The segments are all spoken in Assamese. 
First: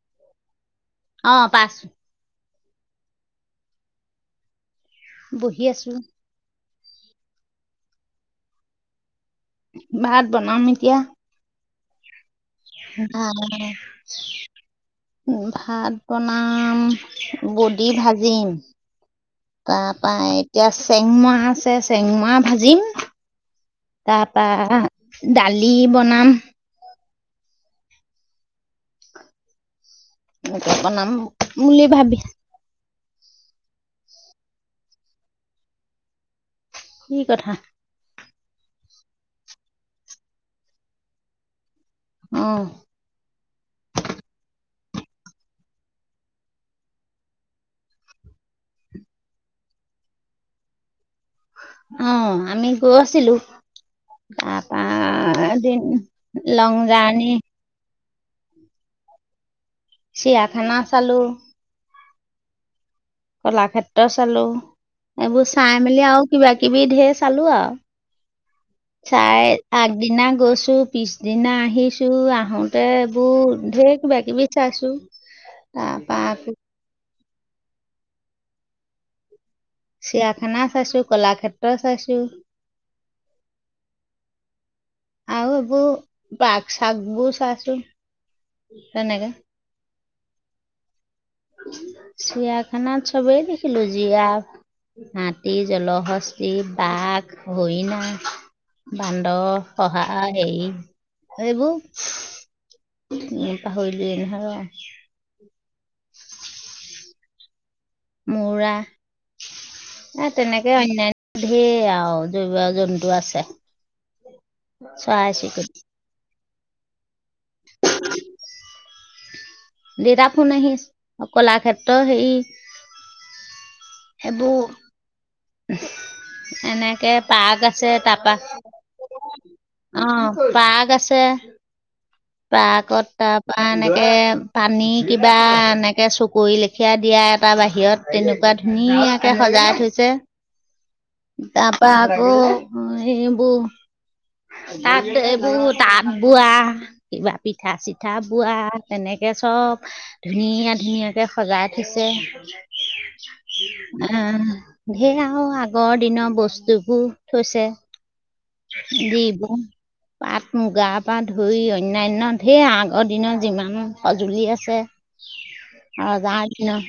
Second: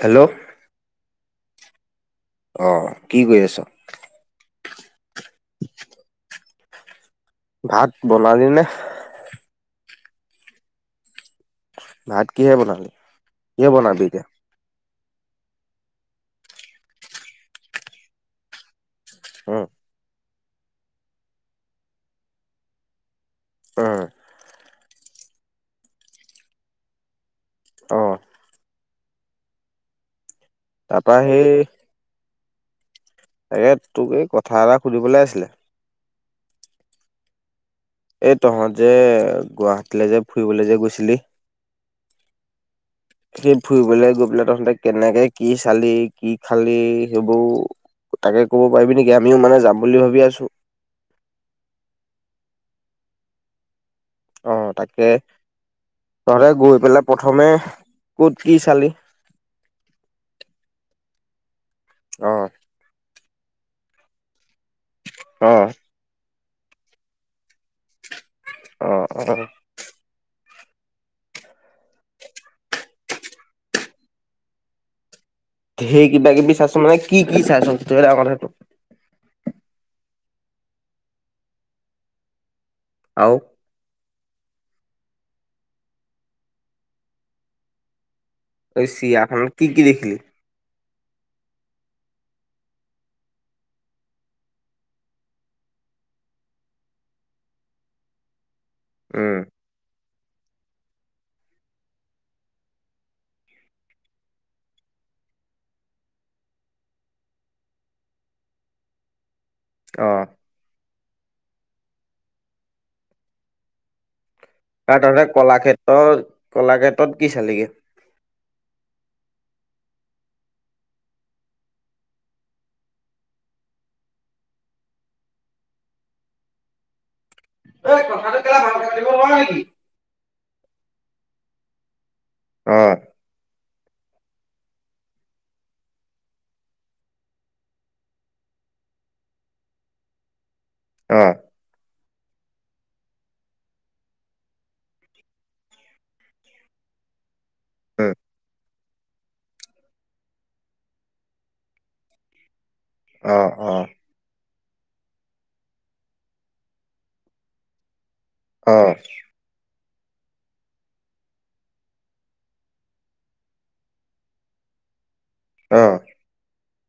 হেল্ল', অ, পাইছো। আহ, কি কৰি আছ? বহি আছো। ভাত বনালি নে? ভাত বনাম এতিয়া। ভাত কিহে বনালি আহ, কিহে বনাবি এতিয়া? ভাত বনাম বডি ভাজিম, উম তাৰ পা এতিয়া চেংমা আছে চেংমা ভাজিম। উম তা পা দালি বনাম। অ', বনাম তাৰপা সেই বুলি ভাবি তাকে তোক এই কথা এটা সুধিবলৈ আছিলে? কি কথা? এই তহঁত যে গুৱাহাটীলৈ যে ফুৰিবলৈ যে গৈছিলি, আহ, সেই ফুৰিবলৈ গৈ পেলাই তহতে কেনেকে কি চালি কি খালি সেইবোৰ তাকে কব পাৰিবি নেকি? আমিও মানে যাম বুলি ভাবি আছো। অ' আমি গৈ আছিলো। অ' তাৰপা তাকে এদিন তহতে লং গৈ পেলাই জাৰ্ণি প্ৰথমে ক'ত কি চালি? চিৰিয়া খানা চালো। আহ, কলাক্ষেত্ৰ চালো, এইবোৰ অ চাই মেলি আৰু। কিবা কিবি ঢেৰ চালো আও অ অ চাই আগদিনা গৈছো টো পিছদিনা আহিছো আহোতে এইবোৰ ঢেৰ কিবা কিবি চাইছো ধেই তাৰপা আকৌ কিবাকিবি চাছো মানে কি কি কি চাই চুং টোৱেলা কথাটো চিয়াখানা চাইছো কলাক্ষেত্ৰ চাইছো আও আৰু এইবোৰ বাক চাগ বোৰ চাইচো এই চিয়াখানাত কি কি দেখিলি চিয়াখানাত চবেই দেখিলো জীৰাফ হাতী জলশস্তি বাঘ হৰিণা বান্দ উম, অহ আ আ‌ সেৰি এইবোৰ উ পাহৰিলোৱে নহয় মূৰা অ'। এ তেনেকে অনান্য ধেৰ আৰু জৈৱ জন্তু আছে কাৰ তে চৰাই চিৰিকটি কলাক্ষেত্ৰ কলাক্ষেত্ৰত কি চালিগে দি ৰাখো নাহি কলাক্ষেত্ৰ সেই সেইবোৰ এনেকে পাক আছে তাপা নেকি বাঘ আছে পাকত অ', তাপ বা এনেকে পানী কিবা এনেকে চকৰি লেখিয়া দিয়া এটা বাহিৰত তেনেকুৱা ধুনীয়াকে সজাই থৈছে অ ত পৰা আকৌ এইবোৰ তাত এইবোৰ তাঁত বোৱা কিবা পিঠা উম, চিঠা বোৱা তেনেকে চব ধুনীয়া ধুনীয়াকে সজাই থৈছে অ অ ধেই আও আগ গৰ দিনৰ বস্তুবোৰ থৈছে অ', অ'। বি ব পাট মুগাৰ পা ধুই অনান্য ঢেৰ আগৰ দিনৰ যিমান সঁজুলি আছে ৰজাৰ দিনৰ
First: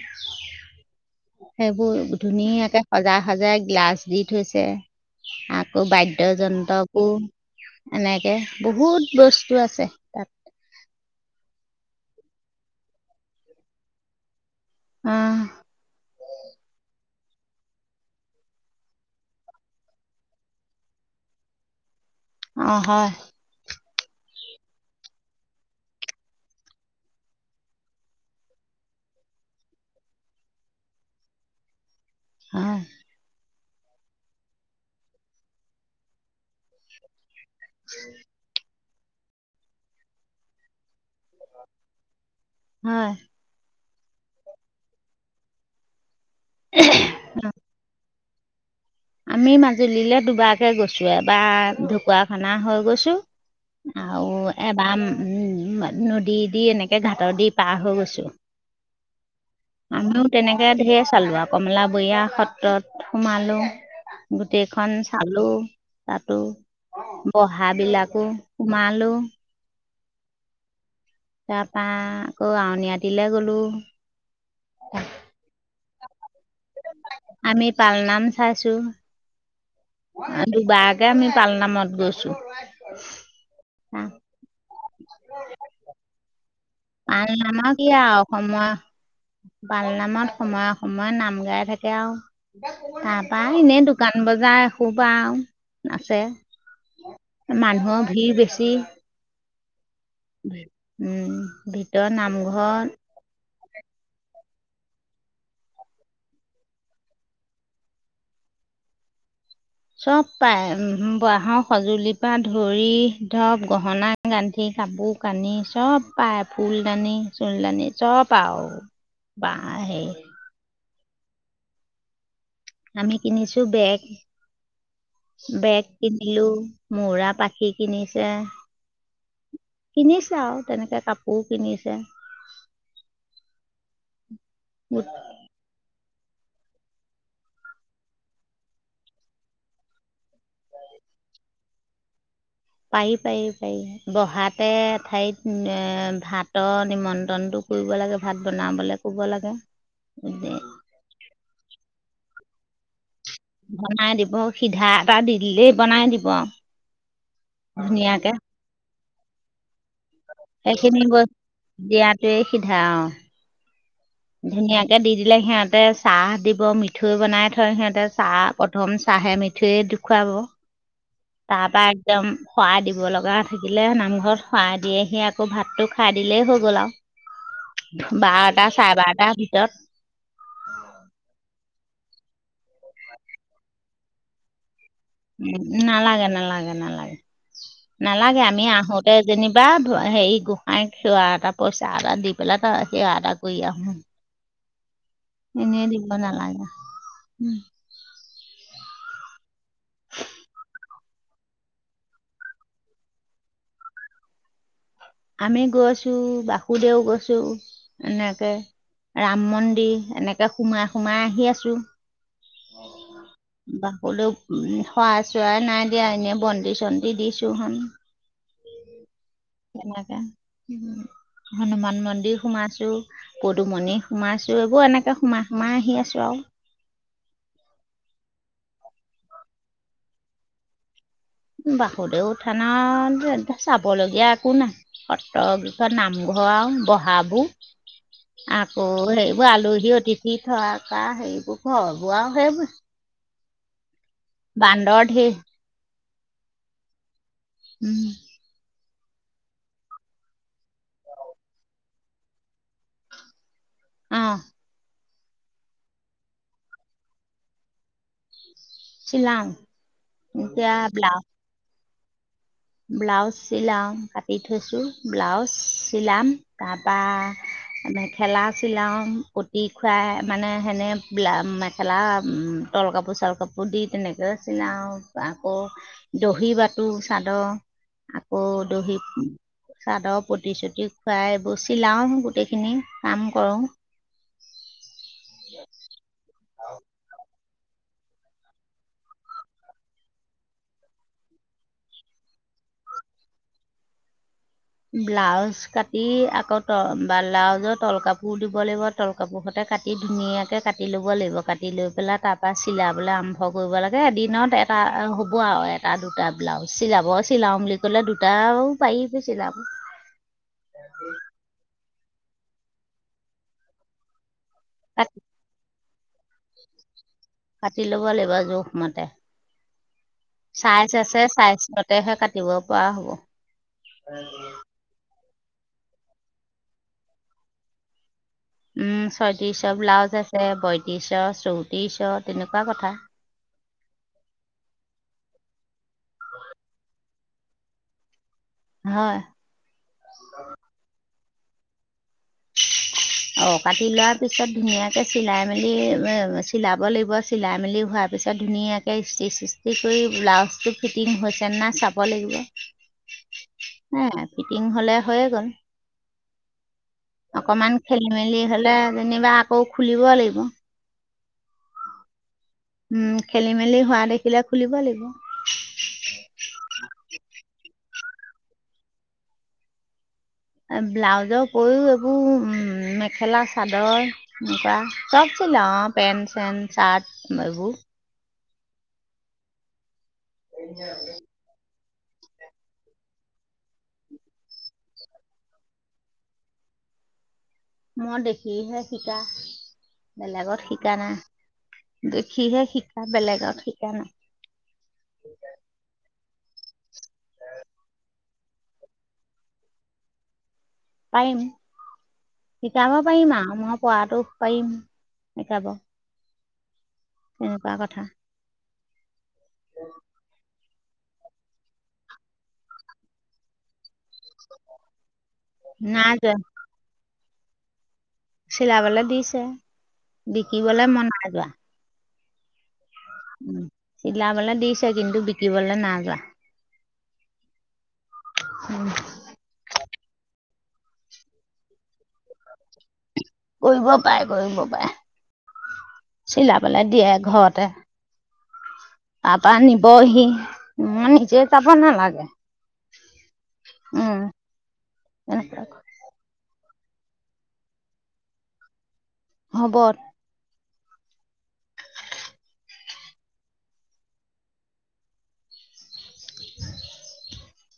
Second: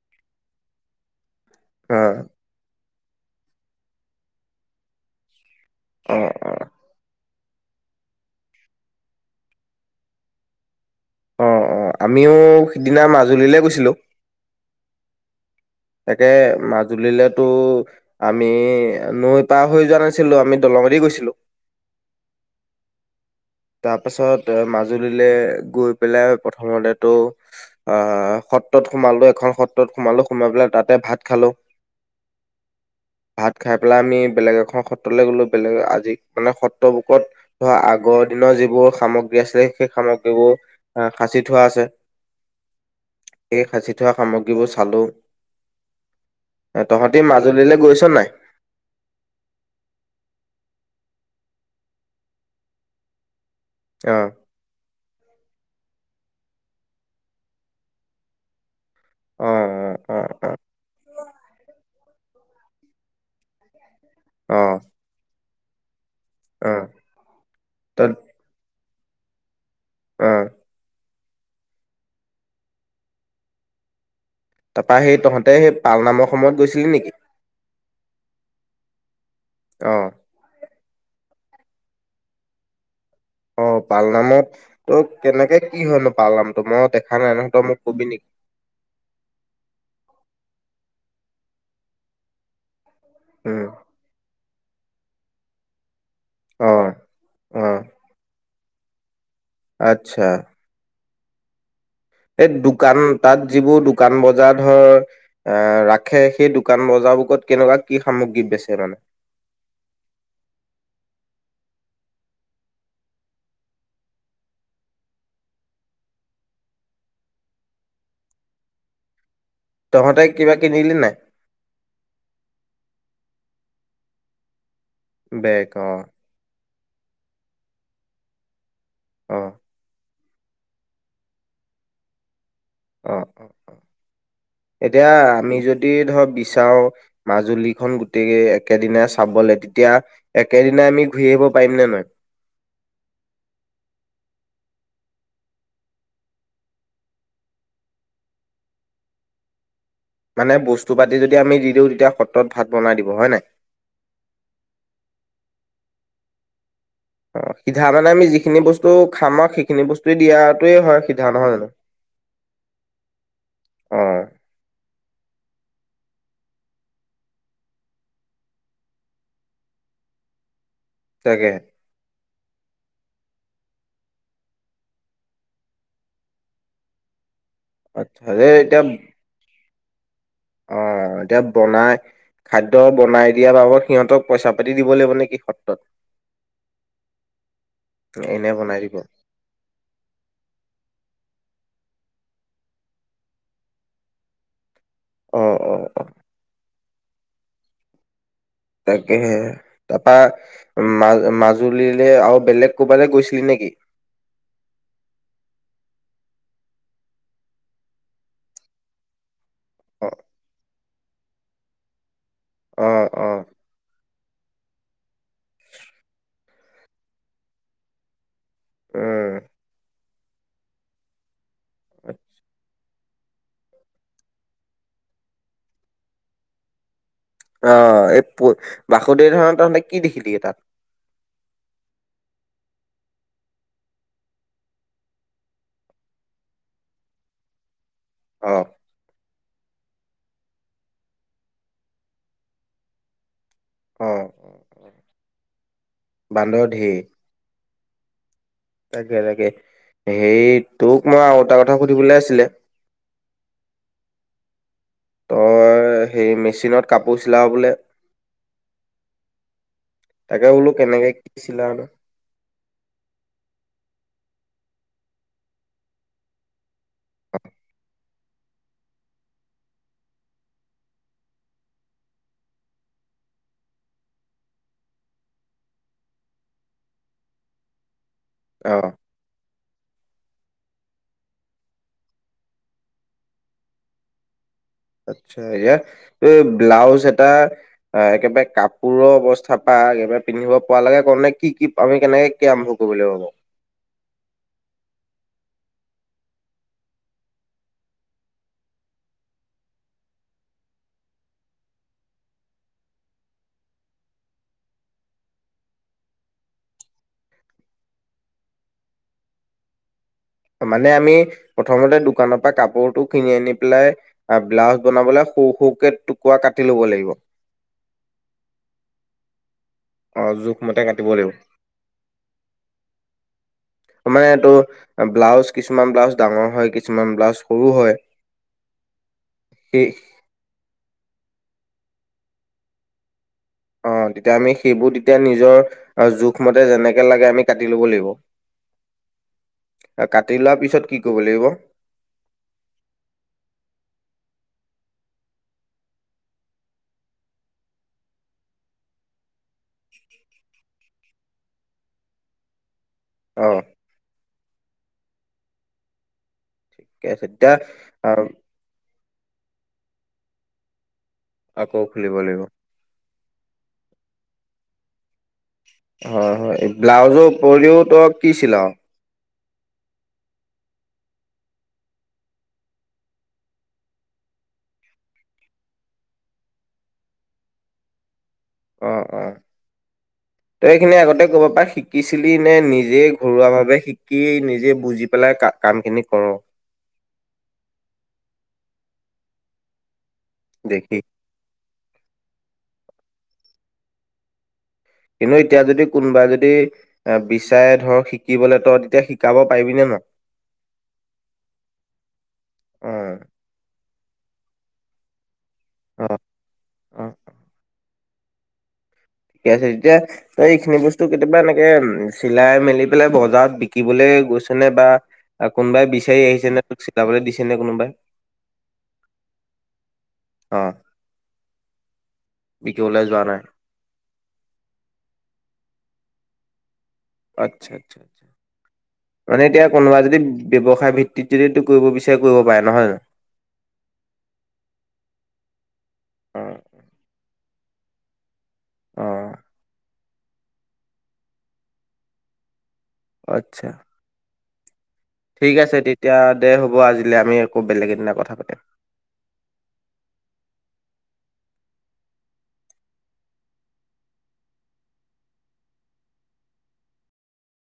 সেইবোৰ অ', ধুনীয়াকে সজাই সজাই গ্লাচ দি থৈছে আকৌ বাই বাদ্য অ', যন্ত অ এনেকে বহুত বস্তু আছে তাত অ', অ আমিও সিদিনা মাজুলীলে গৈছিলো অঁ তাকে মাজুলীলৈ টো আমি নৈ পাৰ হৈ যোৱা নাছিলো আমি দলঙদি গৈছিলো অ হয় তাৰপাছত মাজুলীলৈ গৈ পেলাই প্ৰথমতেতো অ সত্ৰত সোমালোঁ এখন সত্ৰত সোমালোঁ সোমাই পেলাই তাতে ভাত খালোঁ আহ ভাত খাই পেলাই আমি বেলেগ এখন সত্ৰলৈ গ'লোঁ বেলেগ আজি মানে সত্ৰবুকত ও আগত যিবোৰ সামগ্ৰী আছিল সেই সামগ্ৰীবোৰ অ সাচি থোৱা আছে হয় এই সাচি থোৱা সামগ্ৰীবোৰ চালোঁ তহঁতি মাজুলীলৈ গৈছ নাই আমি মাজুলীলৈ দুবাকে গৈছো এবাৰ ঢকুৱাখানা হৈ গৈছো অ আৰু এবাম উম নদী দি এনেকে ঘাটৰ দি পাৰ হৈ গৈছো অ অ আমিও তেনেকে ধেৰ চালো আৰু কমলা বয়া সত্ৰত সোমালোঁ অ অ গোটেইখন চালো তাতো অ বহা বিলাকো সোমাল হেল্ল' আহ তাৰপা আকৌ আউনীআতিলে গলো তাৰপৰা সেই তহঁতে সেই পালনামৰ সময়ত গৈ আমি পালনাম চাইছো অ দুবাৰকে আমি পালনামত গৈছোঁ অ পালনামত ত কেনেকে কি হয়নো পালনাম পালনামা কি আৱ সময় পালনামা সময়ে সময়ে নাম গাই থাকে আৰু তাৰাপা উম এনেই দোকান বজাৰ সোপা আও আছে অ অ মানুহৰ ভিৰ বেছি স [unintelligible] আচ্ছা উম বি এই দোকান তাত যিবোৰ দোকান বজাৰ ধৰ আহ ৰাখে সেই দোকান বজাৰ বোৰকত কেনেকুৱা কি সামগ্ৰী বেচে মানে চব পায় বাঁহৰ সঁজুলিৰ পৰা ধৰি ধপ গহনা গান্ধি কাপোৰ কানি চব পায় ফুলদানি চুল দানি চব আৰুওঁ তহঁতে কিবা কিনিলি নাই আমি কিনিছো বেগ বেগ কিনিলো মৰা পাখি কিনিছে আহ কিনিছে আৰু তেনেকে কাপোৰ কিনিছে অ অ অ গোট এতিয়া আমি যদি ধৰ বিচাৰো মাজুলীখন গোটেই একেদিনা চাবলে তেতিয়া একেদিন আমি ঘূৰি আহিব পাৰিম নে নোৱাৰিম পাৰি পাৰি পাৰি বহাতে ঠাইত এ ভাতৰ নিমন্ত্ৰণটো কৰিব লাগে ভাত বনাবলৈ কব লাগে মানে বস্তু পাতি যদি আমি দি দিওঁ তেতিয়া স তত ভাত বনাই দিব হয় নাই বনাই দিব সিধা এটা দি দিলেই বনাই দিব অ সিধা মানে আমি ধুনীয়াকৈ যিখিনি বস্তু খামাক সেইখিনি বস্তু দিয়াটোৱে হয় সেইখিনি সিধা বস্তু নহয় জানো? দিয়াতোৱে সিধা অ অ ধুনীয়া এতিয়া দি দিলে সিহঁতে চাহ দিব মিঠৈ বনাই থয় সিহঁতে চাহ প্ৰথম চাহে মিঠৈ দেখুৱাব তাকে তাৰ পৰাা একদম সৰা দিব লগা বা থাকিলে নামঘৰত খোৱাই দিয়ে আহি আকৌ ভাতটো খাই দিলেই হৈ গ'ল আও আচ্ছা এই বাৰটা এতিয়া চাৰে বাৰটাৰ ভিতৰত অ এতিয়া বনাই খাদ্য বনাই দিয়াৰ বাবদ সিহঁতক পইচা পাতি দিব লাগিব নেকি উম সত্ৰত নালাগে নালাগে নালাগে নালাগে এনে আমি বনাই দিব। আহোতে যেনিবা হেৰি গোসাই সেৱা এটা পইচা এটা দি পেলাই তাকে সেৱা এটা কৰি আহোঁ অ অ এনে অ দিব নালাগে উম তাকেহে তাপা ম মাজুলীলে আৰু বেলেগ কবালৈ গৈছিলি নেকি আমি গৈছো বাসুদেউ গৈছো এনেকে ৰা অ মন্দিৰ এনেকে সোমাই সোমাই আহি আছো। আহ', - আহ', বাসুদেউ উম', খোৱা চোৱাই নাই দিয়া এনেই বন্তি চন্তি দিছো হন উম তেনেকে উম ', হনুমান মন্দিৰ সোমাইছো, পদুমণি সোমাইছো, এইবোৰ এনেকে সোমাই -সোমাই আহি আছো আৰু আহ ', এই প বাসুদেৱ থানত তহঁতে কি দেখিলি তাত? বাসুদেৱ থানত চাবলগীয়া একো নাই সত্ৰ নামঘৰ আৰু বহাবোৰ অ আকৌ হেই এইোৰ আলহী অতিথি থৰাকা সেইবোৰ ঘৰবোৰ আৰু সেইবোৰ অ বান্দৰ ধেৰ। বান্দৰ ধেৰ। উম', তাকে -তাকে সেই তোক মই আৰু এটা কথা সুধিবলৈ আছিলে? অ', তই সেই', মেচিনত কাপোৰ চিলাৱ বোলে? চিলাও তাকে বোলো এতিয়া কেনেকে ব্লাউজ কি ছিলাও? ব্লাউজ চিলাও কাটি থৈছো ব্লাউজ চিলাম তাত পা ', এমে ', মেখেলা চিলাওঁ পুটি খুৱাই মানে সেনো মেখেলা তল অম ', কাপোৰ চাল কাপোৰ দি তেনেকৈ চিলাওঁ আকৌ দহি বাতো চাদৰ আকৌ অ দহি চাদৰ পতি শতি খুৱাই বচি লাও গোটেইখিনি কাম কৰোঁ। আচ্ছা', এয়া ব্লাউজ এটা আহ ', একেবাৰে কাপোৰৰ অৱস্থাৰ পৰা একেবাৰে পিন্ধিব পৰা লাগে ক নে কি- কি আমি কেনেকে কি আৰম্ভ কৰিব লাগিব বাৰু? ব্লাউজ কাটি আকৌ ত', বা ব্লাউজৰ তল কাপোৰ দিব লাগিব তল কাপোৰ হতে কাটি ধুনীয়াকে কাটি লব লাগিব কাটি লৈ পেলাই তাৰ পৰাা চিলাবলৈ আৰম্ভ কৰিব লাগে এদিনত এটা হ'ব আৰু এটা দুটা ব্লাউজ চিলাব চিলাও বুলি ক'লে দুটাও পাৰি প চিলাম মানে আমি প্ৰথমতে দু দোকানৰ পৰা কাপোৰতটো কিনি আনি পেলাই আৰু ব্লাউজ কাটি বনাবলে সৰু -সৰুকে টুকুুৱৰা কাটি লব লাগিব? কাটি ল'ব লাগিব জোখমতে অ জোখমতে চাইজ কাটিব আছে লাগিব। চাইজতেহে কাটিব পৰা হ'ব মানে এইটো ব্লাউজ কিছুমান ব্লাউজ ডাঙৰ হয় কিছুমান ব্লাউজ সৰু হয়। উম', ছয়ত্ৰিশ সেই ব্লাউজ আছে বয়ত্ৰিশ চৌতিশ তেনেকুৱা কথা। অ', তেতিয়া আমি সেইবোৰ তেতিয়া নিজৰ জোখমতে যেনেকে লাগে আমি কাটি ল'ব হয় লাগিব। কাটি লোৱা পিছত কি কৰিব লাগিব? লাগিব অ ', কাটি লোৱাৰ পিছত ধুনীয়াকে চিলাই মেলি চিলাব লাগিব চিলাই মেলি হোৱাৰ পিছত ধুনীয়াকে ষ্টি চিষ্টি কৰি ব্লাউজটো ফিটিং হৈছেনে নাই চাব লাগিব। অ উম ফিটিং হ'লে হৈয়ে গ'ল ঠিকেই আছে অকণমান খেলি মেলি হলে যেনিবা আকৌ খ খুলিব লাগিব আকৌ খুলিব লাগিব উম খেলি মেলি হোৱা দেখিলে খুলিব লাগিব হয় হয় ব্লাউজো উপৰিও তই কিছিলাঅ ব্লাউজৰ উপৰিও এইবোৰ মেখেলা চাদৰ এনেকুৱা চব চিলাওঁ পেণ্ট চেণ্ট চাৰ্ট এইবোৰ অঁ অঁ তই সেইখিনি আগতে ক'ব পাৰ শিক শিকিছিলি নে নিজেই ঘৰুৱাভাৱে শিকি নিজে বুজি পেলাই কামখিনি কৰ মই দেখিহে শিকা বেলেগত শিকা দেখি নাই দেখিহে শিকা বেলেগত শিকা নাই কিন্তু এতিয়া যদি কোনোবা যদি যদি বিচাৰে ধৰক শিকিবলৈ তই তেতিয়া শিকাব পাৰিবি নে নাই পাৰিম অ শিকাব পাৰিম আৰু মই পৰাটো পাৰিম শিকাব অ অ তেনেকুৱা কথা ঠিকে আছে তেতিয়া তই এইখিনি বস্তু কেতিয়াবা এনেকে চিলাই মেলি পেলাই বজাৰত বিক্ৰী গৈছে নে বা কোনোবাই বিচাৰি নাই আহিছে নে তোক চিলাবলৈ দিছে তেনে কোনো বাই চিলাবলে দিছে বিকিবলৈ মই নাই যোৱা উ উম চিলাবলে দিছে কিন্তু বিক্ৰীবলে নাই যোৱা আচ্ছা আ মানে এতিয়া কোনোবা যদি ব্যয়ৱসায় ভিত্তিতৰেটো কৰিব বিচাৰ কৰিব পাৰে কৰিব পাৰে অ', চিলাবলে দিয়ে ঘৰত এ অ', তাৰপা নিবহি মই নিজে যাব নালাগে আত্ছা ঠিক তেনেকুৱা আছে তেতিয়া দে হ'ব আজিলে আমি আকৌ বেলেগ এদিনা কথা পাতিম হব